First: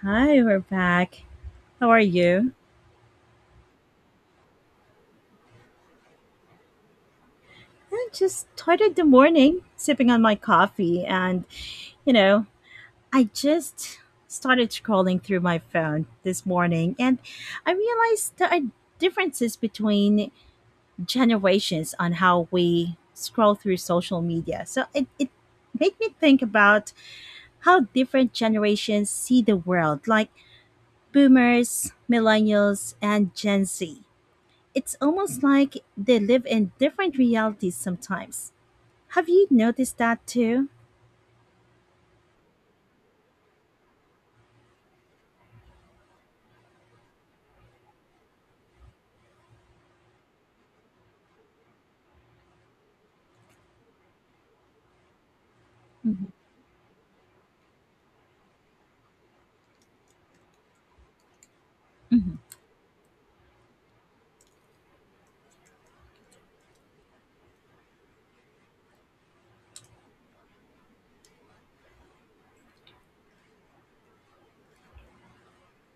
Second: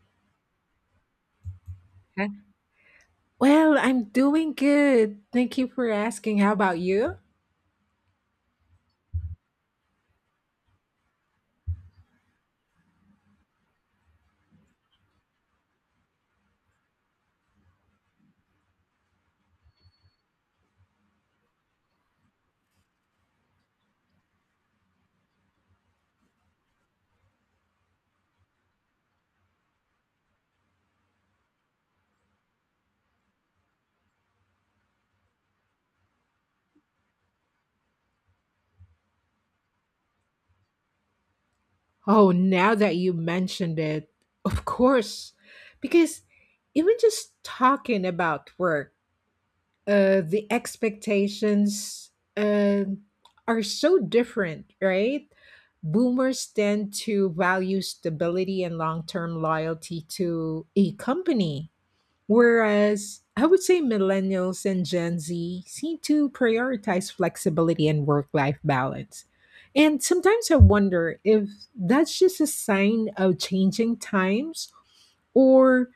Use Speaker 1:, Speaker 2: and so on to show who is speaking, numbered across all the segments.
Speaker 1: Hi, we're back. How are
Speaker 2: Okay.
Speaker 1: you?
Speaker 2: Well, I'm doing good. Thank you for asking. How about you?
Speaker 1: I just started the morning sipping on my coffee, and you know, I just started scrolling through my phone this morning, and I realized there are differences between generations on how we scroll through social media. So it made me think about how different generations see the world, like boomers, millennials, and Gen Z. It's almost like they live in different realities sometimes. Have you noticed that too?
Speaker 2: Oh, now that you mentioned it, of course. Because even just talking about work, the expectations uh, are so different, right?
Speaker 1: Mhm,
Speaker 2: Boomers tend to value stability and long term loyalty to a company,
Speaker 1: mhm.
Speaker 2: whereas I would say millennials and Gen Z seem to prioritize flexibility and work life balance. And sometimes I wonder if that's just a sign of changing times or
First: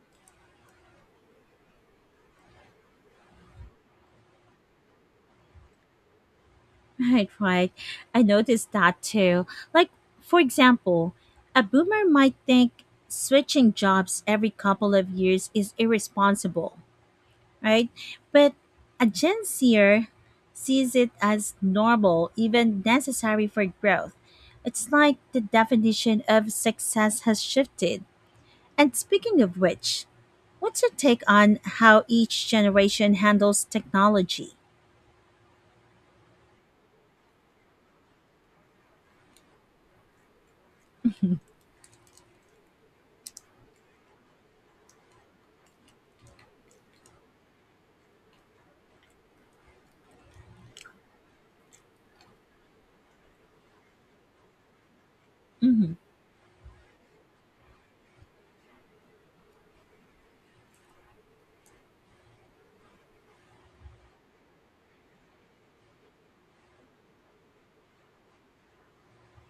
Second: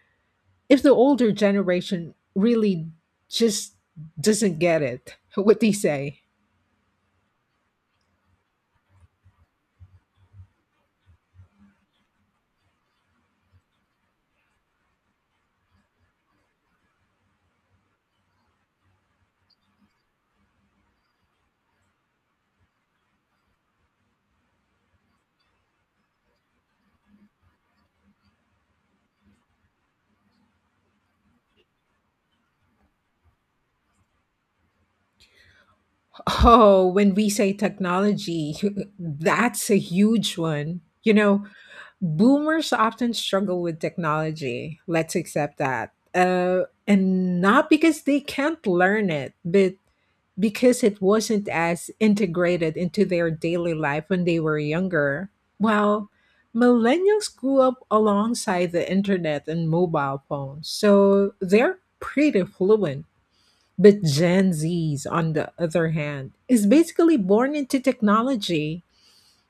Speaker 2: if the older generation really just doesn't get it. What do you say?
Speaker 1: Right, right. I noticed that too. Like, for example, a boomer might think switching jobs every couple of years is irresponsible, right? But a Gen Zer sees it as normal, even necessary for growth. It's like the definition of success has shifted. And speaking of which, what's your take on how each generation handles technology?
Speaker 2: Oh, when we say technology, that's a huge one. You know, boomers often struggle with technology. Let's accept that. And not because they can't learn it, but because it wasn't as integrated into their daily life when they were younger.
Speaker 1: hmm
Speaker 2: Well, millennials grew up alongside the internet and mobile phones, so they're pretty fluent, but Gen Zs, on the other hand, is basically born into technology.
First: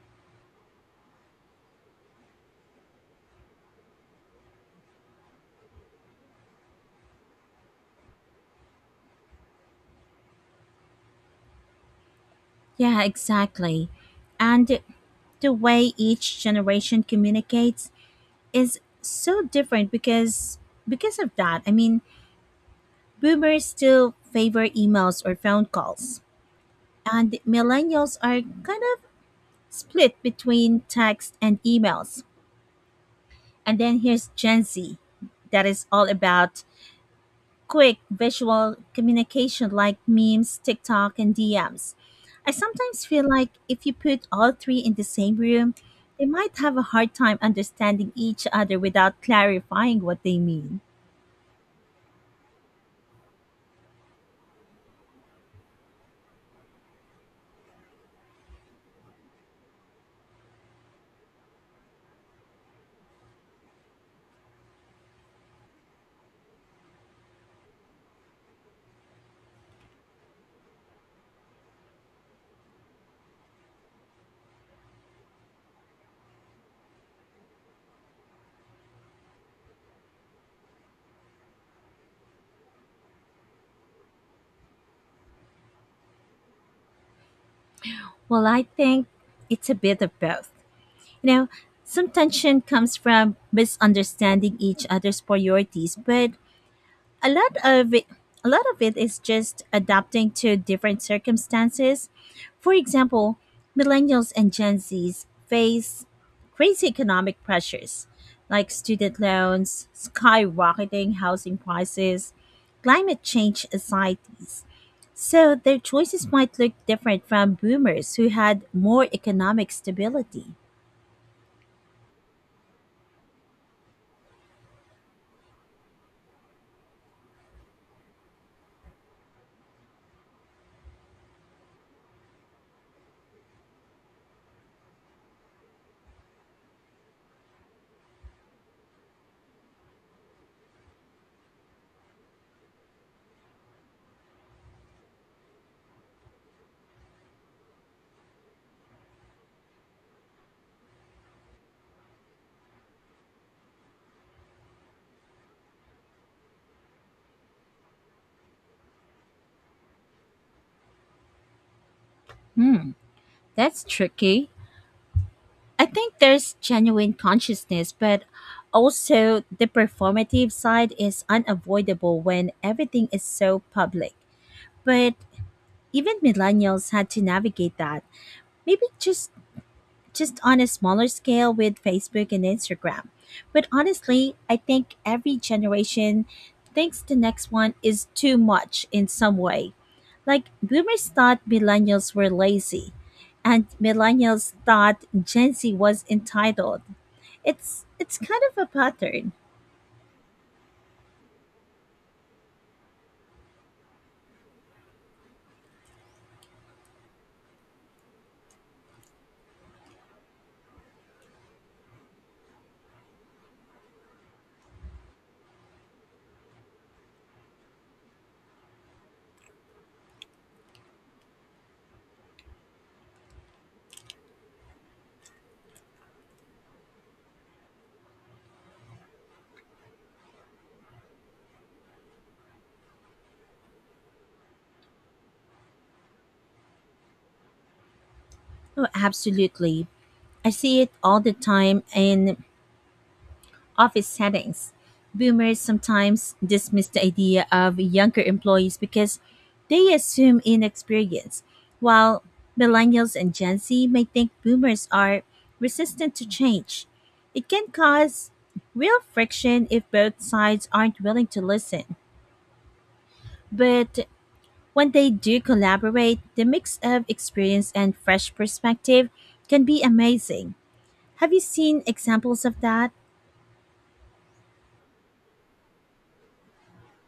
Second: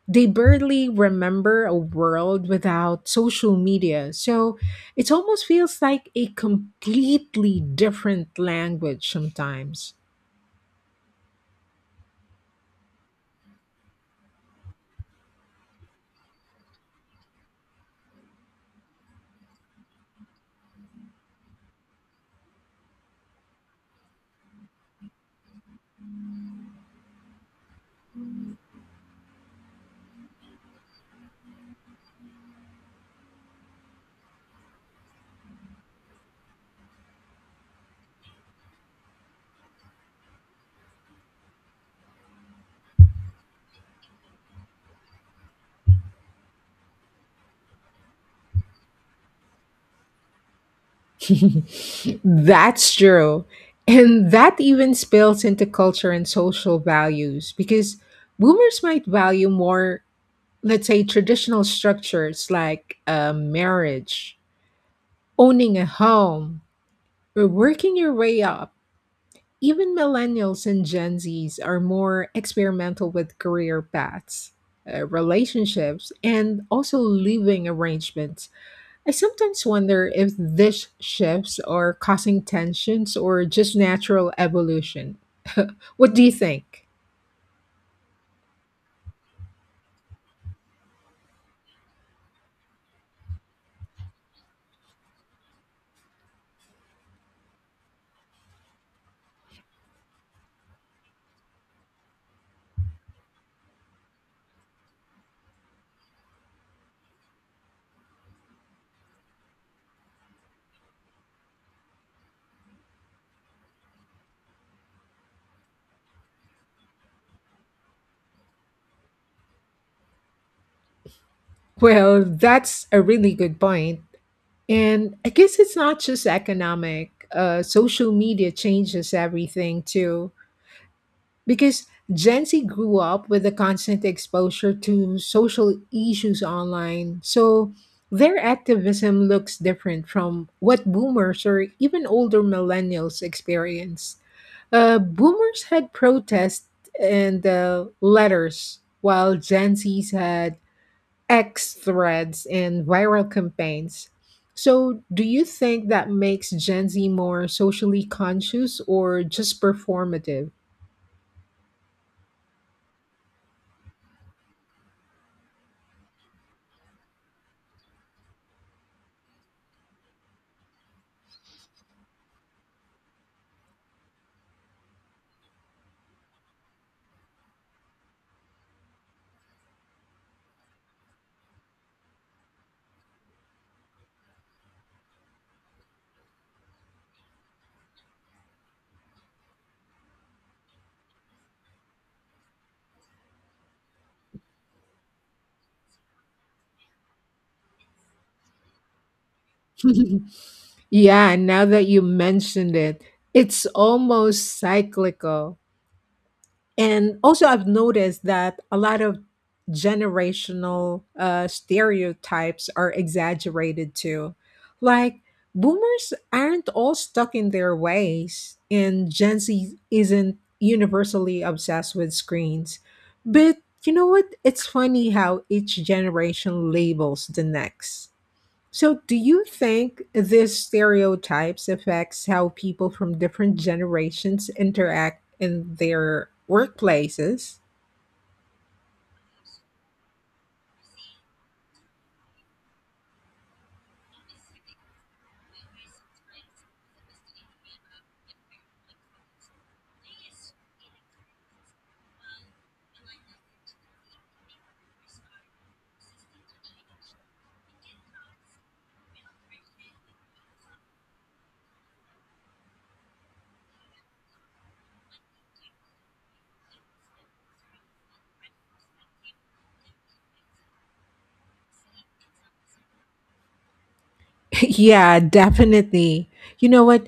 Speaker 2: They barely remember a world without social media. So it almost feels like a completely different language sometimes.
Speaker 1: Yeah, exactly. And the way each generation communicates is so different because of that. I mean, boomers still favor emails or phone calls, and millennials are kind of split between text and emails. And then here's Gen Z that is all about quick visual communication like memes, TikTok, and DMs. I sometimes feel like if you put all three in the same room, they might have a hard time understanding each other without clarifying what they mean.
Speaker 2: That's true. And that even spills into culture and social values, because boomers might value more, let's say, traditional structures like marriage, owning a home, we're working your way up. Even millennials and Gen Zs are more experimental with career paths, relationships, and also living arrangements. I sometimes wonder if these shifts are causing tensions or just natural evolution. What do you think?
Speaker 1: Well, I think it's a bit of both. You know, some tension comes from misunderstanding each other's priorities, but a lot of it, a lot of it is just adapting to different circumstances. For example, millennials and Gen Zs face crazy economic pressures like student loans, skyrocketing housing prices, climate change anxieties. So their choices might look different from boomers who had more economic stability.
Speaker 2: Well, that's a really good point. And I guess it's not just economic. Social media changes everything too, because Gen Z grew up with the constant exposure to social issues online, so their activism looks different from what boomers or even older millennials experience. Boomers had protests and letters, while Gen Zs had X threads and viral campaigns. So, do you think that makes Gen Z more socially conscious or just performative?
Speaker 1: That's tricky. I think there's genuine consciousness, but also the performative side is unavoidable when everything is so public. But even millennials had to navigate that. Maybe just on a smaller scale with Facebook and Instagram. But honestly, I think every generation thinks the next one is too much in some way. Like boomers thought millennials were lazy and millennials thought Gen Z was entitled. It's kind of a pattern.
Speaker 2: Yeah, now that you mentioned it, it's almost cyclical. And also, I've noticed that a lot of generational stereotypes are exaggerated too. Like, boomers aren't all stuck in their ways, and Gen Z isn't universally obsessed with screens. But you know what? It's funny how each generation labels the next. So, do you think these stereotypes affects how people from different generations interact in their workplaces?
Speaker 1: Oh, absolutely. I see it all the time in office settings. Boomers sometimes dismiss the idea of younger employees because they assume inexperience, while millennials and Gen Z may think boomers are resistant to change. It can cause real friction if both sides aren't willing to listen. But when they do collaborate, the mix of experience and fresh perspective can be amazing. Have you seen examples of that?
Speaker 2: Yeah, definitely. You know what?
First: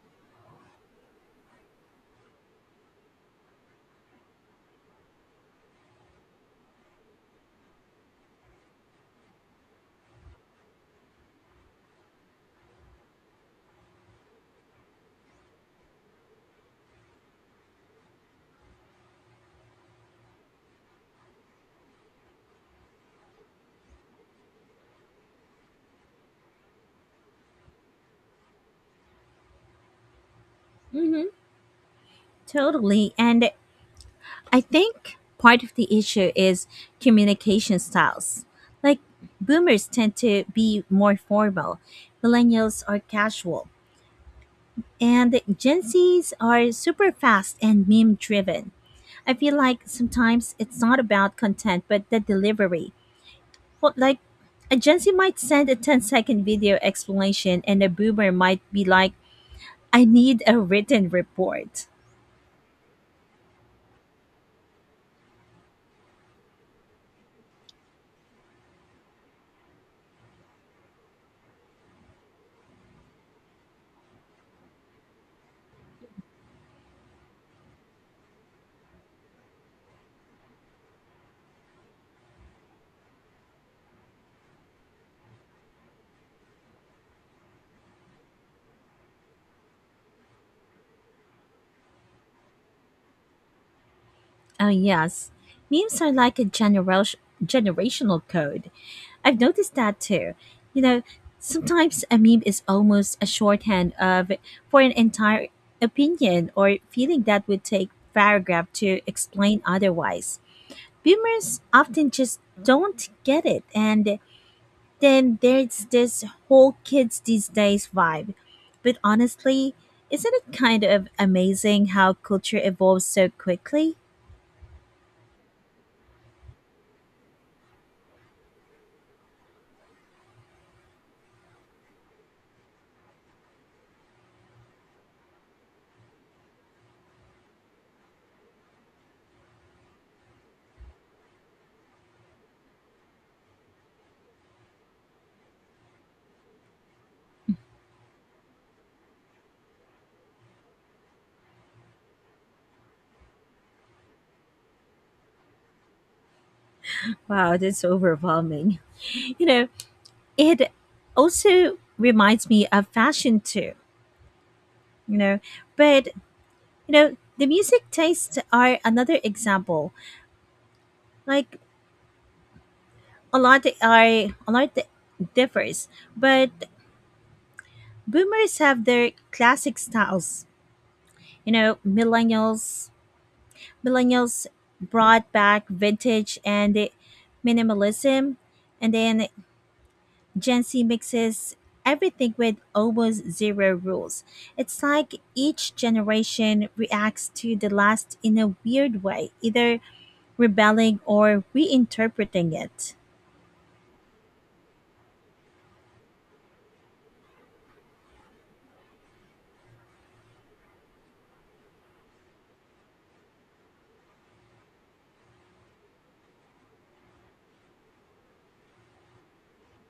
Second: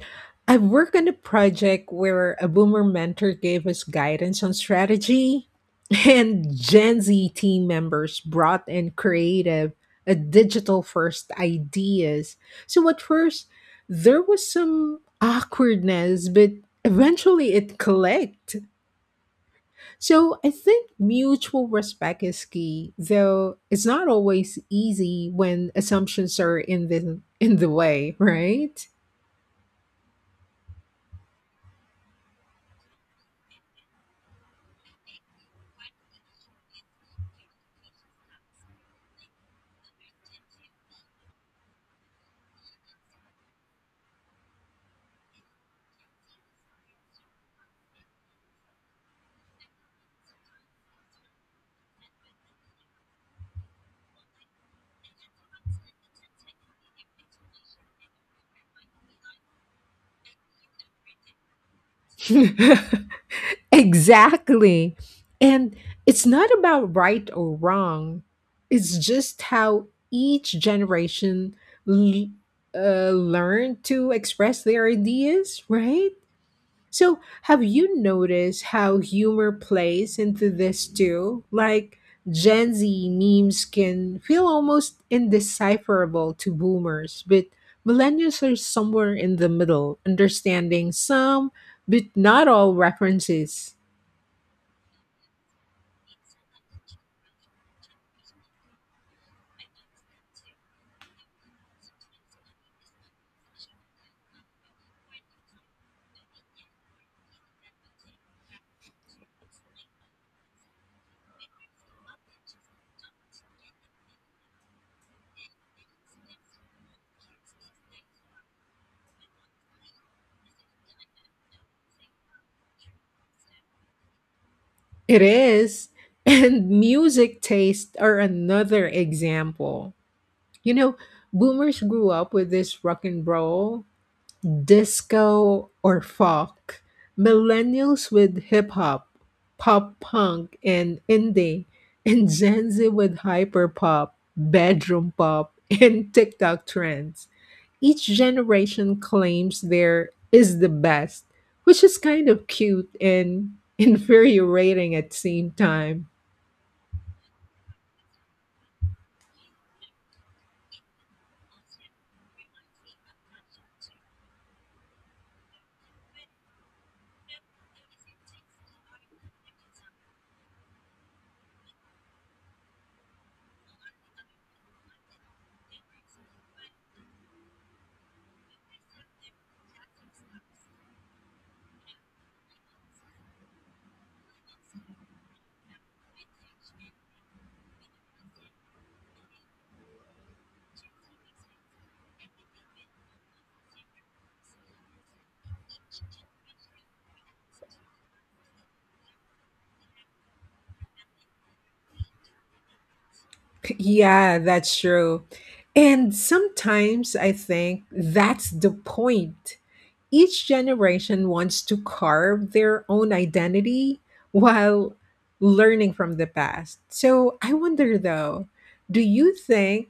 Speaker 2: I worked on a project where a boomer mentor gave us guidance on strategy, and Gen Z team members brought in creative, digital first ideas. So, at first, there was some awkwardness, but eventually it clicked. So I think mutual respect is key, though it's not always easy when assumptions are in the way, right?
Speaker 1: Mm-hmm. Totally. And I think part of the issue is communication styles. Like, boomers tend to be more formal, millennials are casual, and Gen Zs are super fast and meme driven. I feel like sometimes it's not about content, but the delivery. Well, like a Gen Z might send a ten-second video explanation and a boomer might be like, I need a written report.
Speaker 2: Exactly. And it's not about right or wrong. It's just how each generation l- learned to express their ideas, right? So, have you noticed how humor plays into this too? Like, Gen Z memes can feel almost indecipherable to boomers, but millennials are somewhere in the middle, understanding some, but not all references.
Speaker 1: Oh yes. Memes are like a generational code. I've noticed that too. You know, sometimes a meme is almost a shorthand of for an entire opinion or feeling that would take paragraph to explain otherwise. Boomers often just don't get it, and then there's this whole kids these days vibe. But honestly, isn't it kind of amazing how culture evolves so quickly?
Speaker 2: It is. And music tastes are another example. You know, boomers grew up with this rock and roll, disco or folk, millennials with hip hop, pop punk, and indie, and Gen Z with hyper pop, bedroom pop, and TikTok trends. Each generation claims there is the best, which is kind of cute and infuriating at the same time.
Speaker 1: Wow, that's overwhelming. You know, it also reminds me of fashion too, you know. But, you know, the music tastes are another example. Like, a lot differs, but boomers have their classic styles. You know, millennials brought back vintage and minimalism, and then Gen Z mixes everything with almost zero rules. It's like each generation reacts to the last in a weird way, either rebelling or reinterpreting it.
Speaker 2: Yeah, that's true. And sometimes I think that's the point. Each generation wants to carve their own identity while learning from the past. So I wonder though, do you think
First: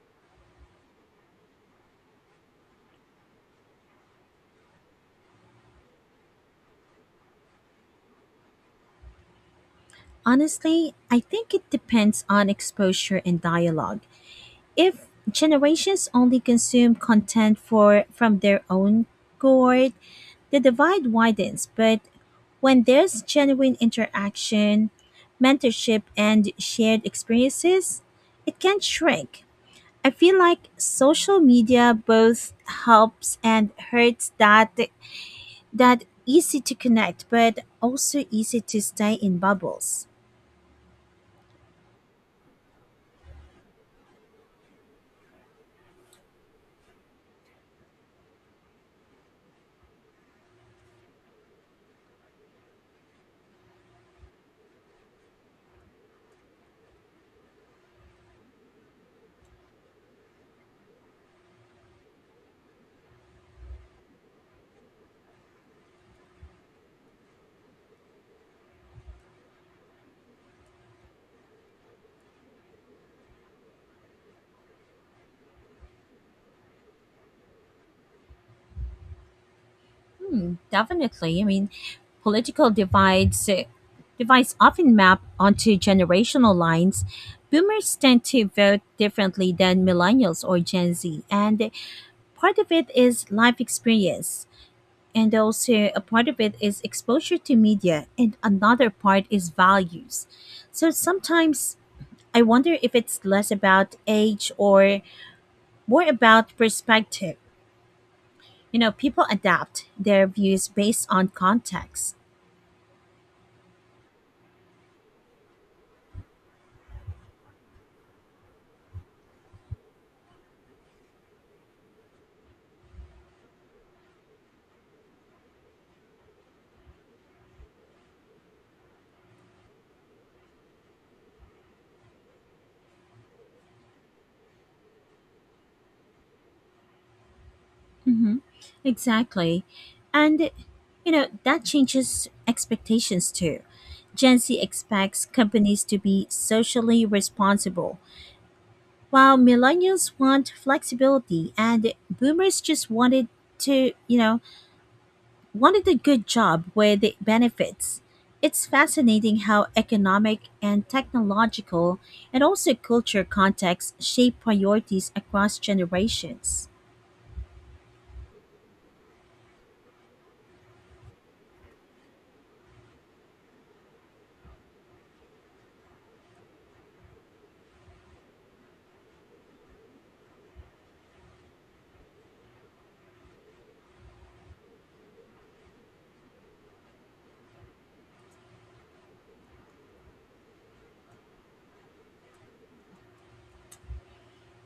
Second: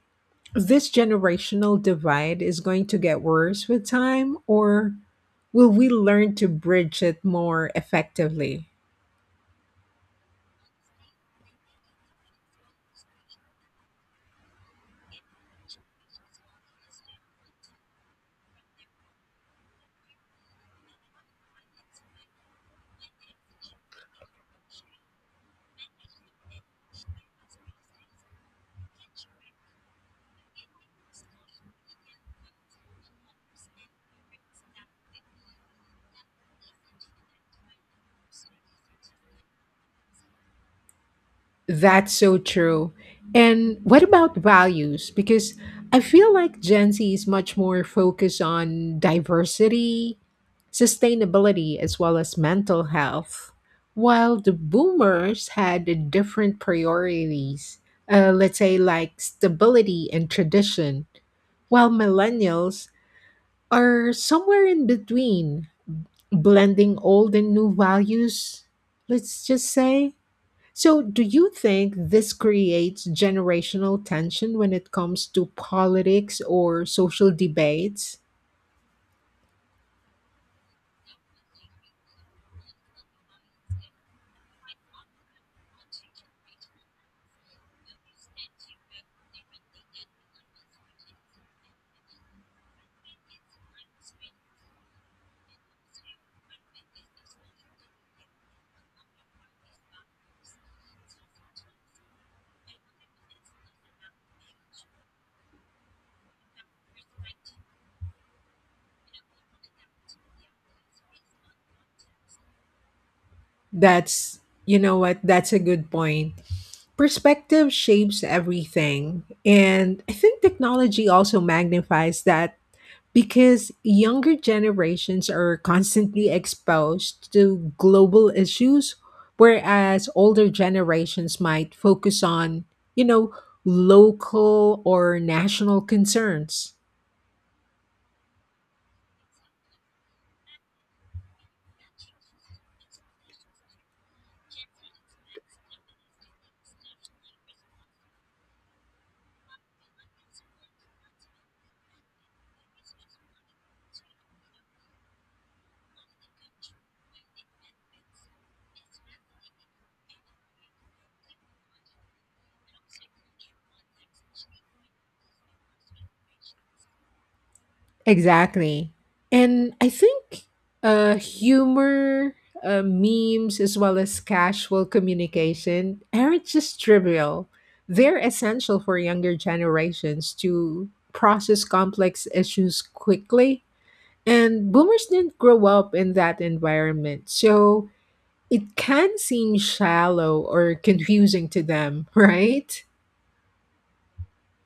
Speaker 2: this generational divide is going to get worse with time, or will we learn to bridge it more effectively?
Speaker 1: Honestly, I think it depends on exposure and dialogue. If generations only consume content for from their own cohort, the divide widens, but when there's genuine interaction, mentorship, and shared experiences, it can shrink. I feel like social media both helps and hurts that easy to connect, but also easy to stay in bubbles.
Speaker 2: That's so true. And what about values? Because I feel like Gen Z is much more focused on diversity, sustainability, as well as mental health, while the boomers had the different priorities, let's say like stability and tradition, while millennials are somewhere in between, blending old and new values, let's just say. So, do you think this creates generational tension when it comes to politics or social debates?
Speaker 1: Hmm, definitely. I mean, political divides often map onto generational lines. Boomers tend to vote differently than millennials or Gen Z, and part of it is life experience, and also a part of it is exposure to media, and another part is values. So sometimes I wonder if it's less about age or more about perspective. You know, people adapt their views based on context.
Speaker 2: That's, you know what, that's a good point. Perspective shapes everything. And I think technology also magnifies that, because younger generations are constantly exposed to global issues, whereas older generations might focus on, you know, local or national concerns.
Speaker 1: hmm exactly. And you know, that changes expectations too. Gen Z expects companies to be socially responsible, while millennials want flexibility and boomers just wanted to, you know, wanted a good job with benefits. It's fascinating how economic and technological and also culture contexts shape priorities across generations.
Speaker 2: Exactly. And I think humor, memes, as well as casual communication aren't just trivial. They're essential for younger generations to process complex issues quickly. And boomers didn't grow up in that environment, so it can seem shallow or confusing to them, right?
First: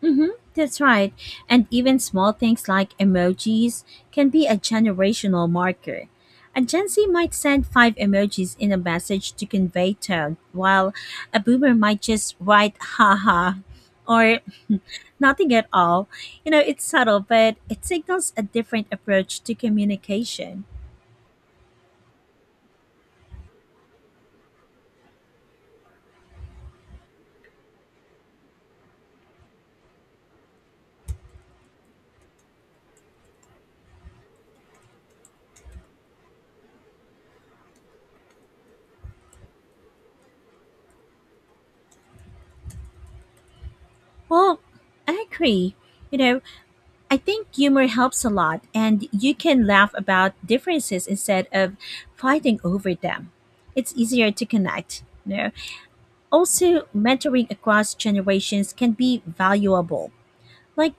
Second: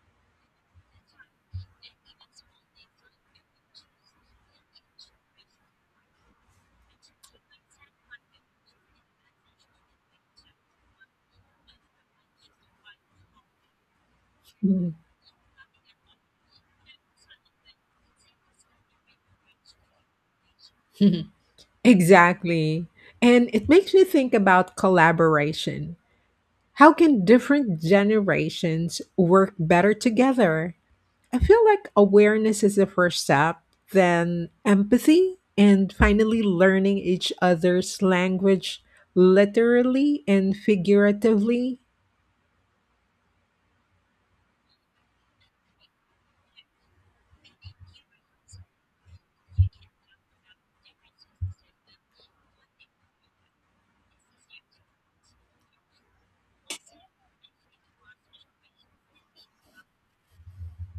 Speaker 1: Mm-hmm, that's right. And even small things like emojis can be a generational marker. A Gen Z might send five emojis in a message to convey tone, while a boomer might just write haha or
Speaker 2: Mhm.
Speaker 1: nothing at all. You know, it's subtle, but it signals a different approach to communication.
Speaker 2: Exactly. And it makes me think about collaboration. How can different generations work better together? I feel like awareness is the first step, then empathy, and finally learning each other's language, literally and figuratively.
Speaker 1: Well, I agree. You know, I think humor helps a lot, and you can laugh about differences instead of fighting over them. It's easier to connect. You know? Also, mentoring across generations can be valuable. Like,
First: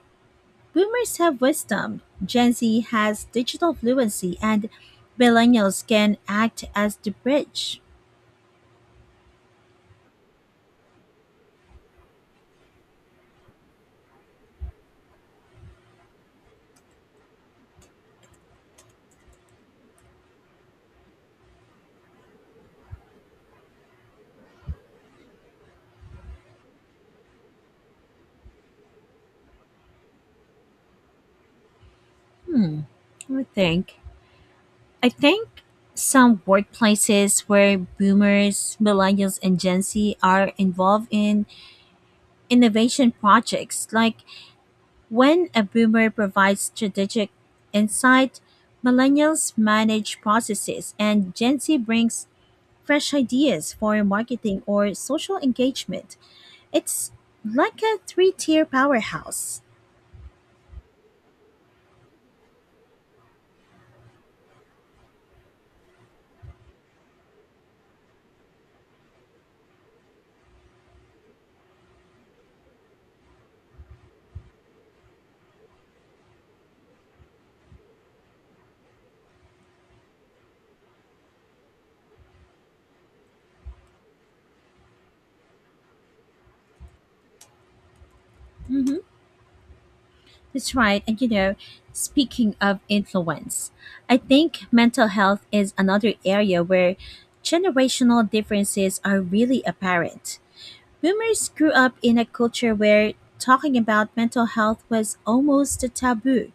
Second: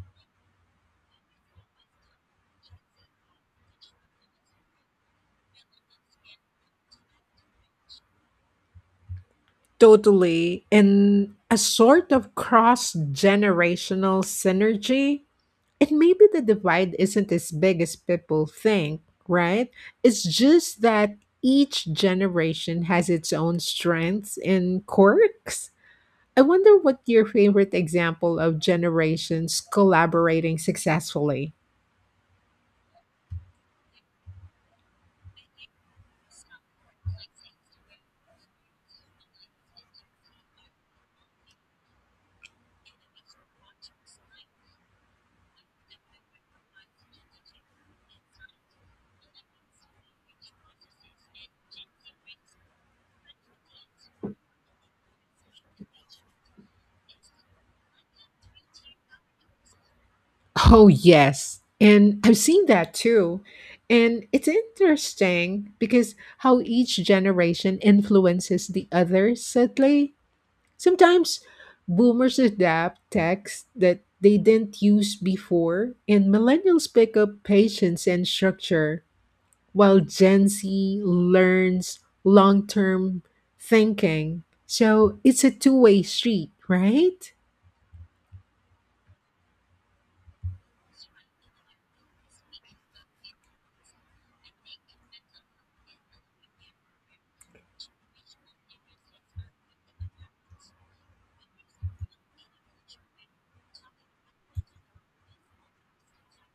Speaker 1: boomers have wisdom, Gen Z has digital fluency, and millennials can act as the bridge.
Speaker 2: Totally. And a sort of cross generational synergy. And maybe the divide isn't as big as people think, right? It's just that each generation has its own strengths and quirks. I wonder what your favorite example of generations collaborating successfully.
Speaker 1: Let me think. I think some workplaces where boomers, millennials, and Gen Z are involved in innovation projects. Like when a boomer provides strategic insight, millennials manage processes, and Gen Z brings fresh ideas for marketing or social engagement. It's like a three tier powerhouse.
Speaker 2: Oh, yes. And I've seen that too. And it's interesting because how each generation influences the other subtly. Sometimes boomers adapt texts that they didn't use before, and millennials pick up patience and structure, while Gen Z learns long term thinking. So it's a two-way street, right?
Speaker 1: hmm That's right. And you know, speaking of influence, I think mental health is another area where generational differences are really apparent. Boomers grew up in a culture where talking about mental health was almost a taboo.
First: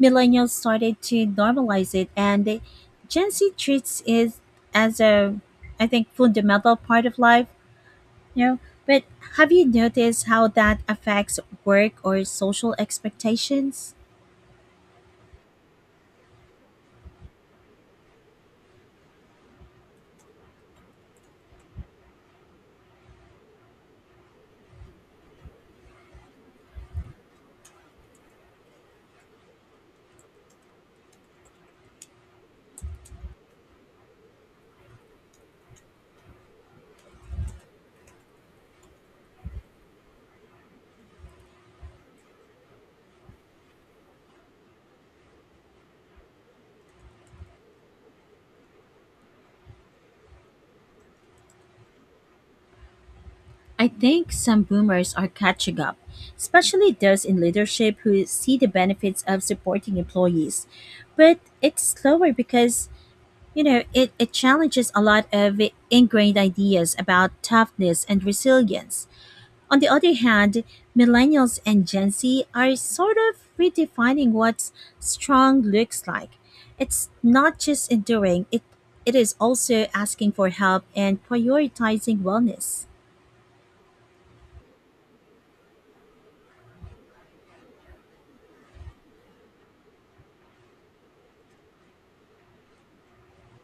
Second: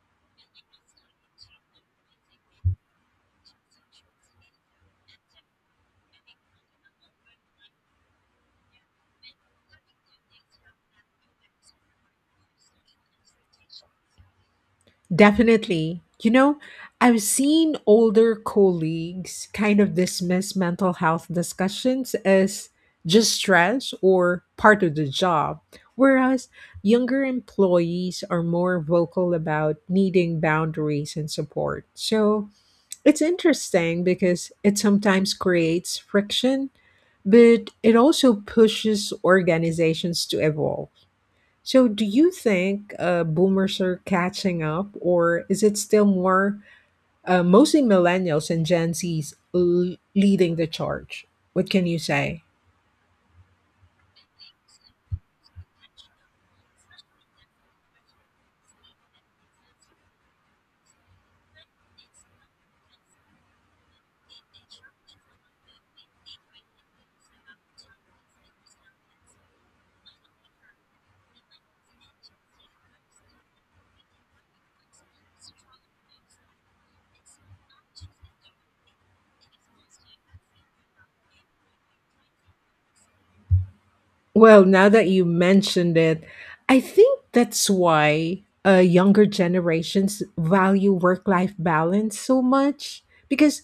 Speaker 1: Millennials started to normalize it, and the Gen Z treats it as a, I think, fundamental part of life. You know, but have you noticed how that affects work or social expectations?
Speaker 2: Definitely. You know, I've seen older colleagues kind of dismiss mental health discussions as just stress or part of the job, whereas younger employees are more vocal about needing boundaries and support. So it's interesting because it sometimes creates friction, but it also pushes organizations to evolve. So, do you think boomers are catching up, or is it still more mostly millennials and Gen Zs leading the charge? What can you say?
Speaker 1: I think some boomers are catching up, especially those in leadership who see the benefits of supporting employees. But it's slower because, you know, it challenges a lot of ingrained ideas about toughness and resilience. On the other hand, millennials and Gen Z are sort of redefining what strong looks like. It's not just enduring, it is also asking for help and prioritizing wellness.
Speaker 2: Well, now that you mentioned it, I think that's why younger generations value work life balance so much because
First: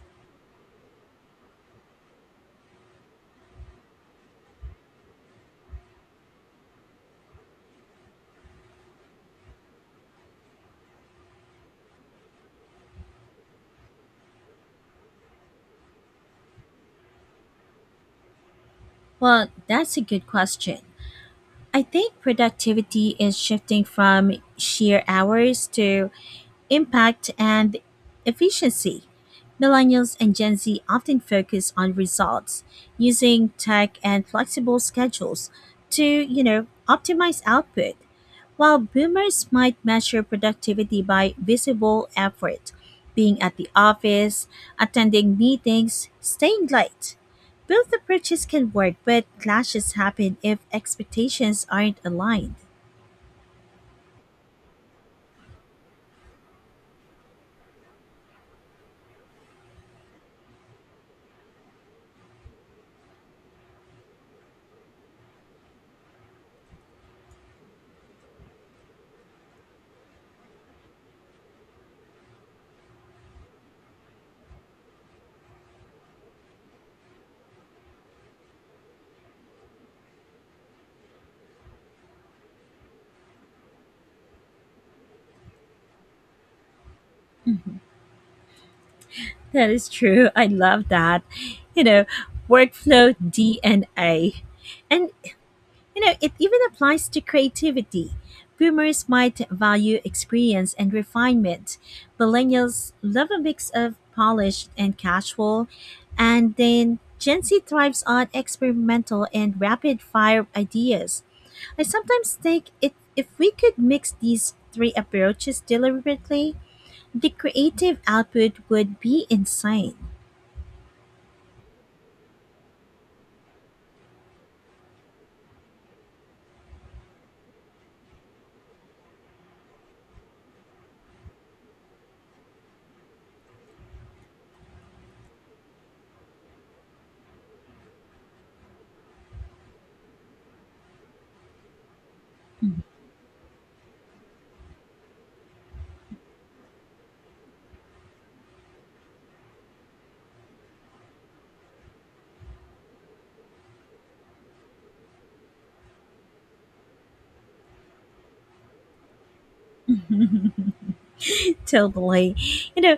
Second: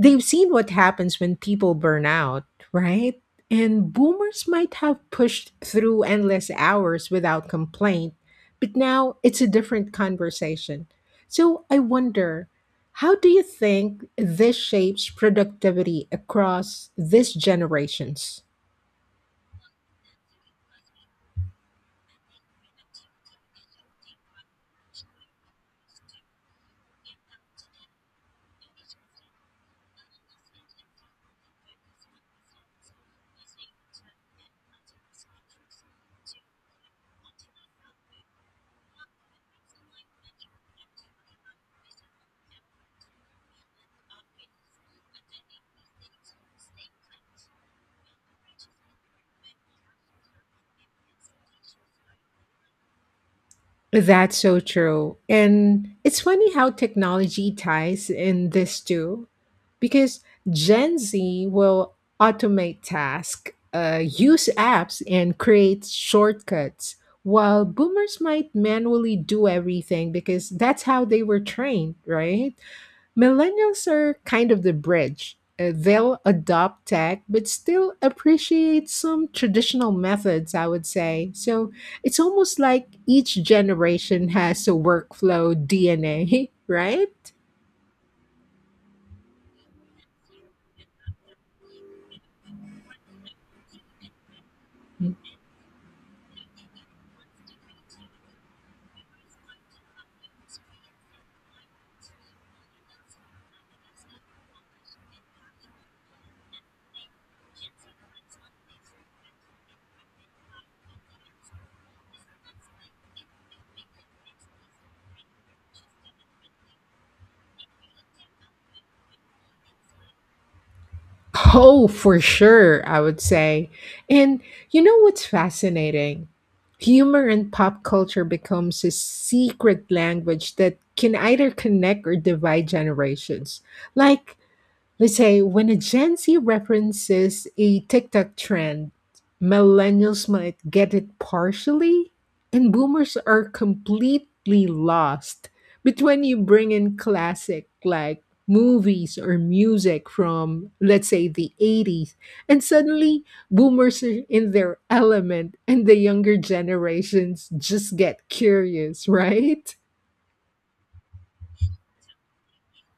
Speaker 2: they've seen what happens when people burn out, right? And boomers might have pushed through endless hours without complaint, but now it's a different conversation. So I wonder, how do you think this shapes productivity across these generations?
Speaker 1: Well, that's a good question. I think productivity is shifting from sheer hours to impact and efficiency. Millennials and Gen Z often focus on results, using tech and flexible schedules to, you know, optimize output, while boomers might measure productivity by visible effort, being at the office, attending meetings, staying late. Both approaches can work, but clashes happen if expectations aren't aligned.
Speaker 2: That's so true. And it's funny how technology ties in this too, because Gen Z will automate tasks, use apps, and create shortcuts, while boomers might manually do everything because that's how they were trained, right? Millennials are kind of the bridge. They'll adopt tech, but still appreciate some traditional methods, I would say. So it's almost like each generation has a workflow DNA, right?
Speaker 1: That is true. I love that. You know, workflow DNA. And you know, it even applies to creativity. Boomers might value experience and refinement. Millennials love a mix of polished and casual. And then Gen Z thrives on experimental and rapid fire ideas. I sometimes think it, if we could mix these three approaches deliberately, the creative output would be insane.
Speaker 2: Oh, for sure, I would say. And you know what's fascinating? Humor and pop culture becomes a secret language that can either connect or divide generations. Like, let's say when a Gen Z references a TikTok trend, millennials might get it partially, and boomers are completely lost. But when you bring in classic like movies or music from, let's say, the 80s, and suddenly boomers are in their element, and the younger generations just get curious, right?
Speaker 1: Totally. You know,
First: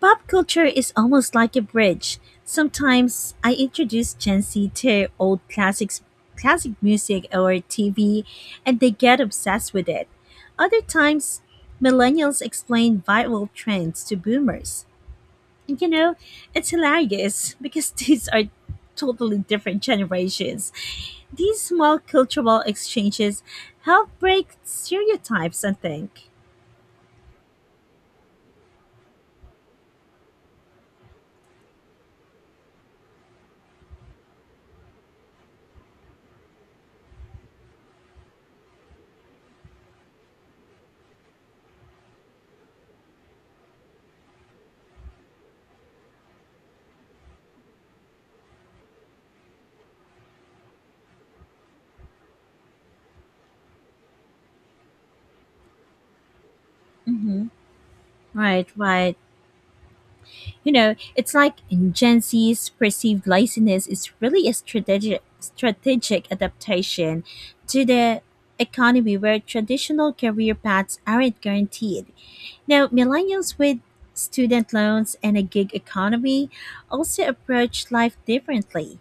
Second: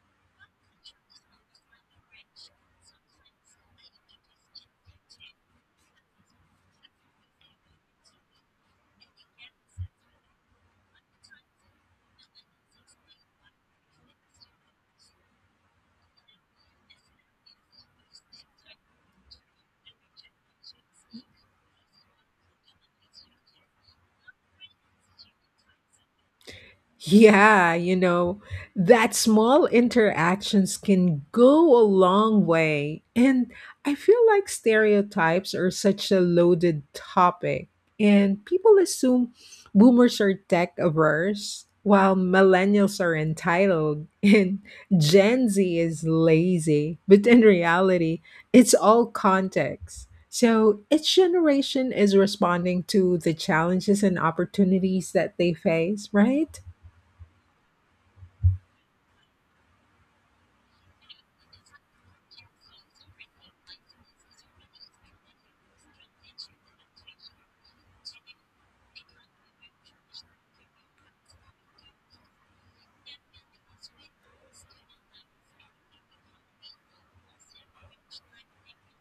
Speaker 1: pop culture is almost like a bridge. Sometimes I introduce Gen Z to old classic music or TV, and they get obsessed with it. Other times, millennials explain viral trends to boomers. And you know, it's hilarious because these are totally different generations. These small cultural exchanges help break stereotypes, I think.
Speaker 2: Yeah, you know, that small interactions can go a long way. And I feel like stereotypes are such a loaded topic. And people assume boomers are tech averse, while millennials are entitled, and Gen Z is lazy. But in reality, it's all context. So each generation is responding to the challenges and opportunities that they face, right?
Speaker 1: hmm Right, right. You know, it's like Gen Z's perceived laziness is really a strategic adaptation to the economy where traditional career paths aren't guaranteed. Now, millennials with student loans and a gig economy also approach life differently.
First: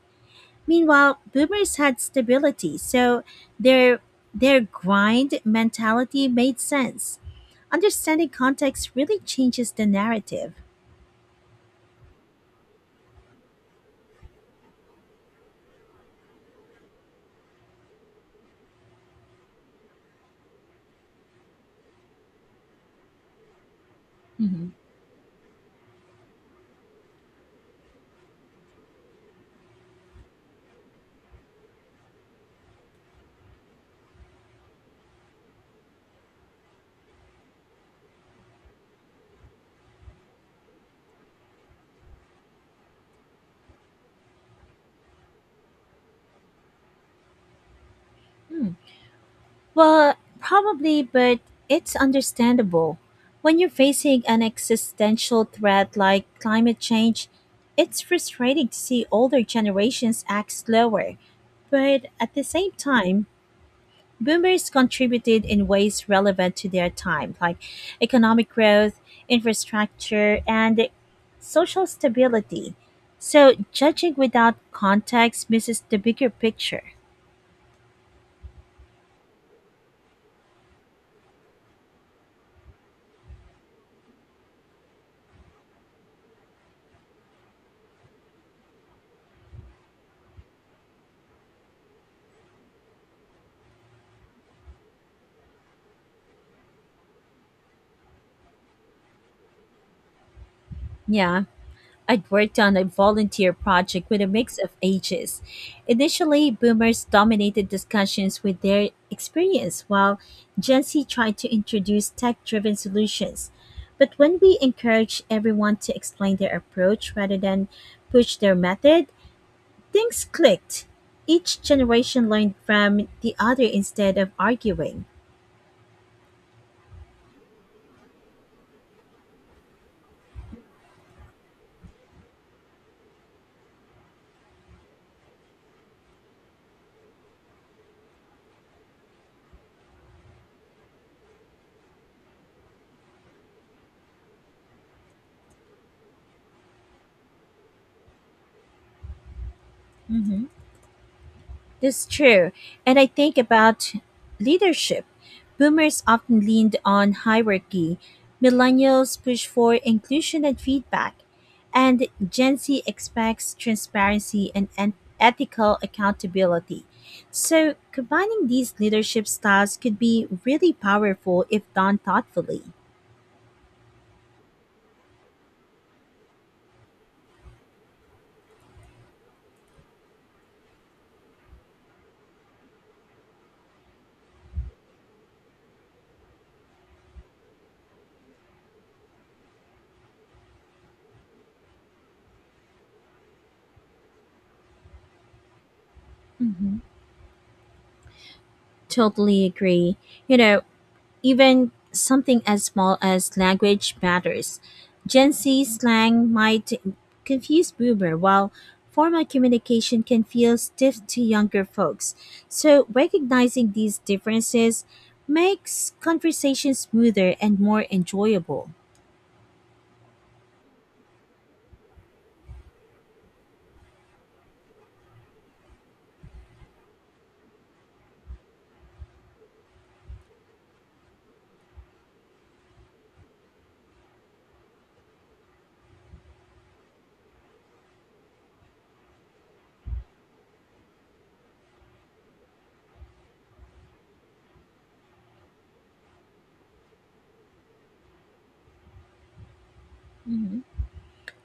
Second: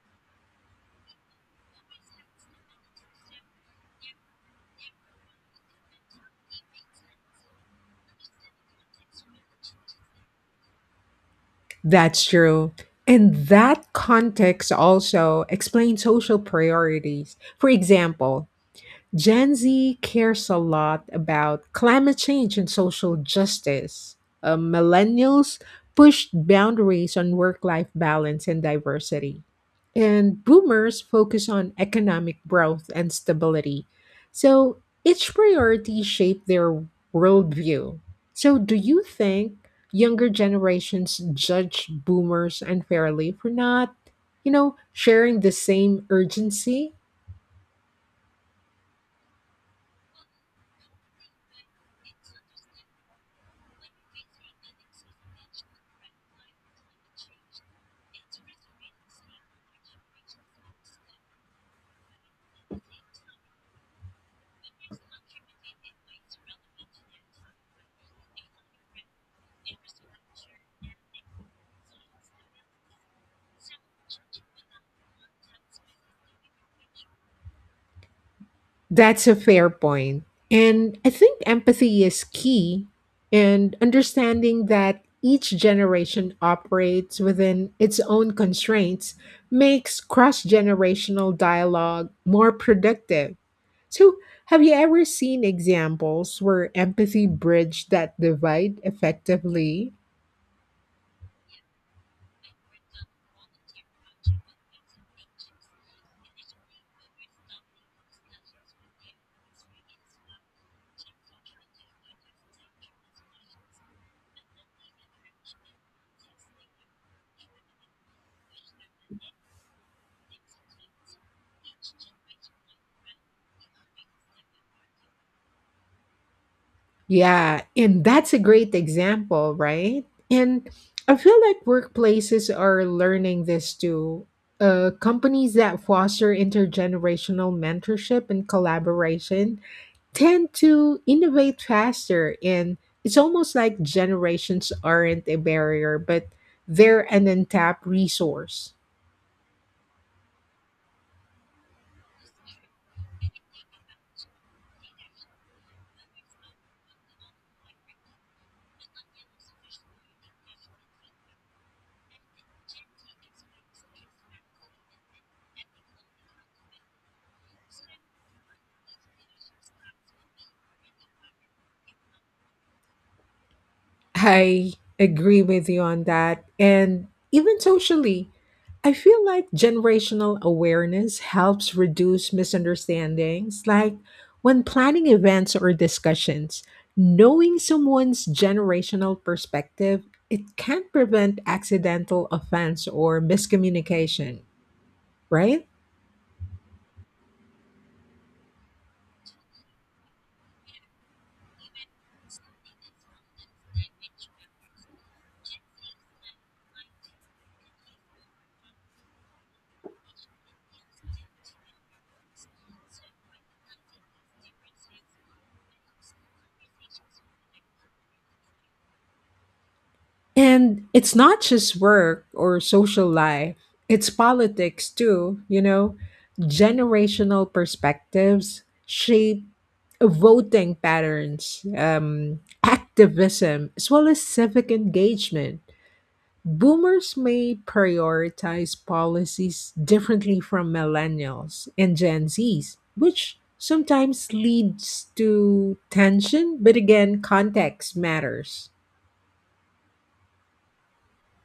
Speaker 1: Meanwhile, boomers had stability, so their their grind mentality made sense. Understanding context really changes the narrative.
Speaker 2: That's true. And that context also explains social priorities. For example, Gen Z cares a lot about climate change and social justice. Millennials pushed boundaries on work life balance and diversity. And boomers focus on economic growth and stability. So each priority shaped their worldview. So, do you think younger generations judge boomers unfairly for not, you know, sharing the same urgency?
Speaker 1: Well, probably, but it's understandable. When you're facing an existential threat like climate change, it's frustrating to see older generations act slower. But at the same time, boomers contributed in ways relevant to their time, like economic growth, infrastructure, and social stability. So judging without context misses the bigger picture.
Speaker 2: That's a fair point. And I think empathy is key, and understanding that each generation operates within its own constraints makes cross-generational dialogue more productive. So, have you ever seen examples where empathy bridged that divide effectively?
Speaker 1: Yeah. I'd worked on a volunteer project with a mix of ages. Initially, boomers dominated discussions with their experience, while Gen Z tried to introduce tech driven solutions. But when we encouraged everyone to explain their approach rather than push their method, things clicked. Each generation learned from the other instead of arguing.
Speaker 2: Yeah, and that's a great example, right? And I feel like workplaces are learning this too. Companies that foster intergenerational mentorship and collaboration tend to innovate faster. And it's almost like generations aren't a barrier, but they're an untapped resource.
Speaker 1: Mhm. That's true. And I think about leadership. Boomers often leaned on hierarchy, millennials push for inclusion and feedback, and Gen Z expects transparency and ethical accountability. So, combining these leadership styles could be really powerful if done thoughtfully.
Speaker 2: I agree with you on that. And even socially, I feel like generational awareness helps reduce misunderstandings. Like, when planning events or discussions, knowing someone's generational perspective, it can prevent accidental offense or miscommunication, right?
Speaker 1: hmm Totally agree. You know, even something as small as language matters. Gen Z slang might confuse boomer, while formal communication can feel stiff to younger folks. So, recognizing these differences makes conversation smoother and more enjoyable.
Speaker 2: And it's not just work or social life, it's politics too, you know. Generational perspectives shape voting patterns, activism, as well as civic engagement. Boomers may prioritize policies differently from millennials and Gen Zs, which sometimes leads to tension, but again, context matters.
Speaker 1: hmm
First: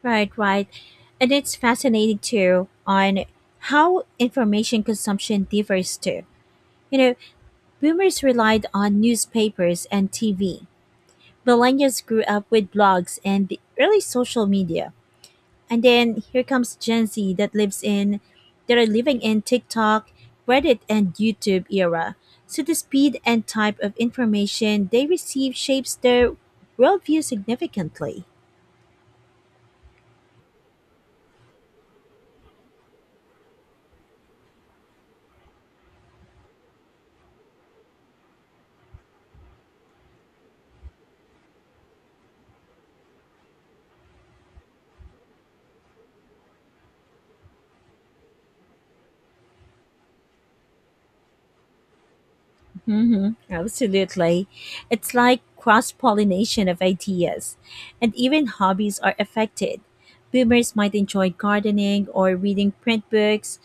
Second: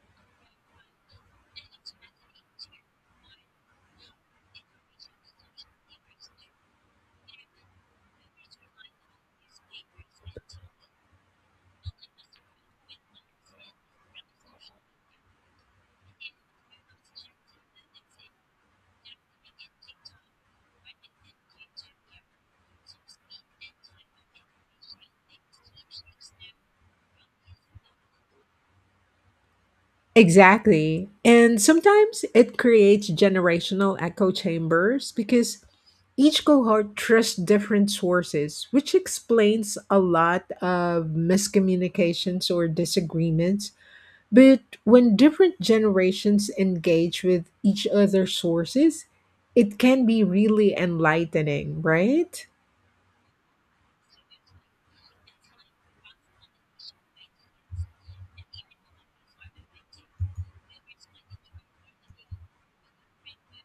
Speaker 1: Right, right. And it's fascinating too on how information consumption differs too. You know, boomers relied on newspapers and TV, millennials grew up with blogs and the early social media. And then here comes Gen Z that are living in TikTok, Reddit and YouTube era. So the speed and type of information they receive shapes their worldview significantly.
Speaker 2: Exactly. And sometimes it creates generational echo chambers because each cohort trusts different sources, which explains a lot of miscommunications or disagreements. But when different generations engage with each other's sources, it can be really enlightening, right?
Speaker 1: Absolutely. It's like cross pollination of ideas, and even hobbies are affected. Boomers might enjoy gardening or reading print books.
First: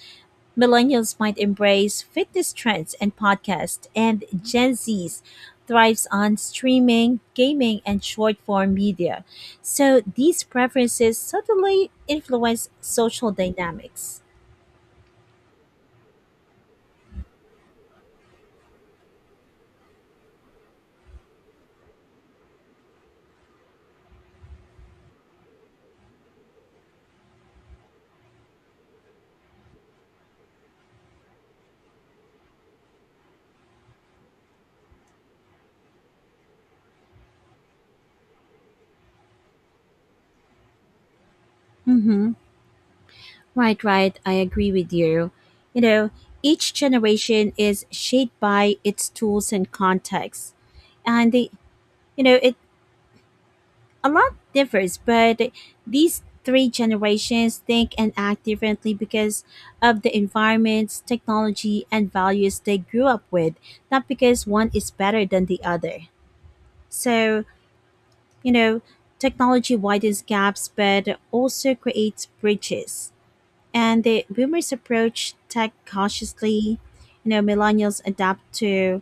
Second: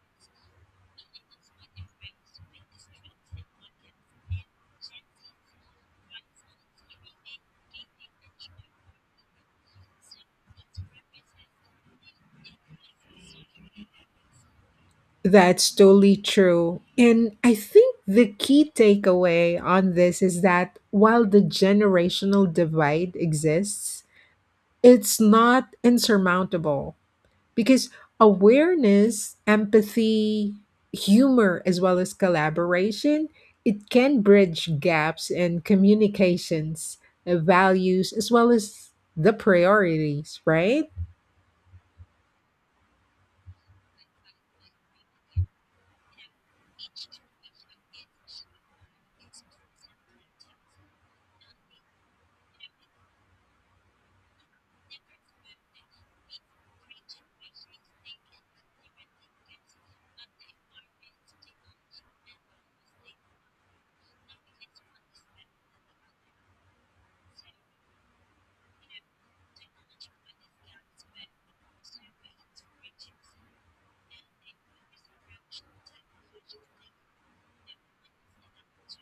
Speaker 1: Millennials might embrace fitness trends and podcasts, and Gen Zs thrives on streaming, gaming, and short form media. So these preferences subtly influence social dynamics.
Speaker 2: That's totally true. And I think the key takeaway on this is that while the generational divide exists, it's not insurmountable because awareness, empathy, humor, as well as collaboration, it can bridge gaps in communications, values, as well as the priorities, right?
Speaker 1: Right, right. I agree with you. You know, each generation is shaped by its tools and context. And they, you know, it a lot differs, but these three generations think and act differently because of the environments, technology, and values they grew up with, not because one is better than the other. So, you know, technology widens gaps but also creates bridges. And the boomers approach tech cautiously. You know, millennials adapt to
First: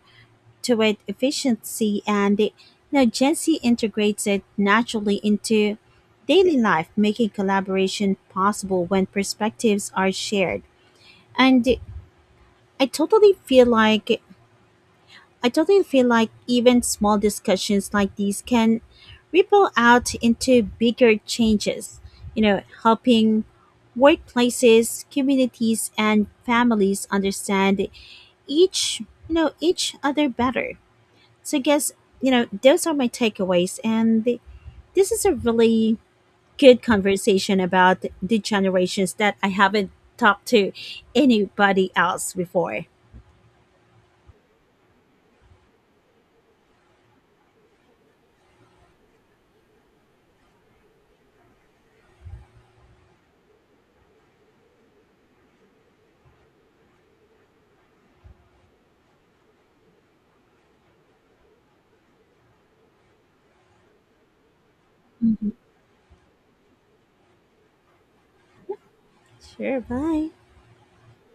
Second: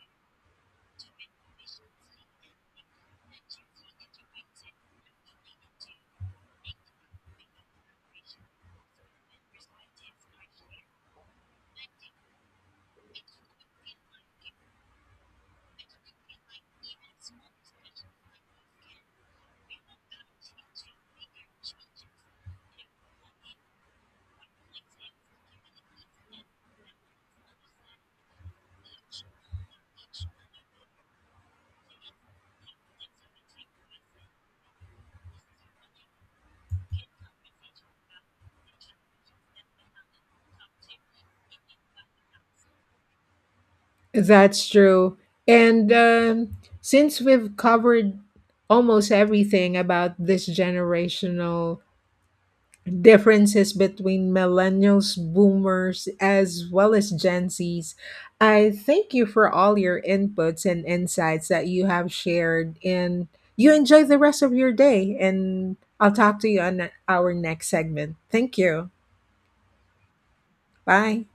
Speaker 1: to it efficiency, and the, you know, Gen Z integrates it naturally into daily life, making collaboration possible when perspectives are shared. And i totally feel like I totally feel like even small discussions like these can ripple out into bigger changes, you know, helping workplaces, communities, and families understand each, each other better. So I guess, you know, those are my takeaways. And this is a really good conversation about the generations that I haven't talked to anybody else before.
Speaker 2: That's true. And since we've covered almost everything about this generational differences between millennials, boomers, as well as Gen Zs, I thank you for all your inputs and insights that you have shared. And you enjoy the rest of your day.
Speaker 1: Mhm.
Speaker 2: And I'll talk to you on our next segment. Thank you.
Speaker 1: Sure. Bye.
Speaker 2: Bye.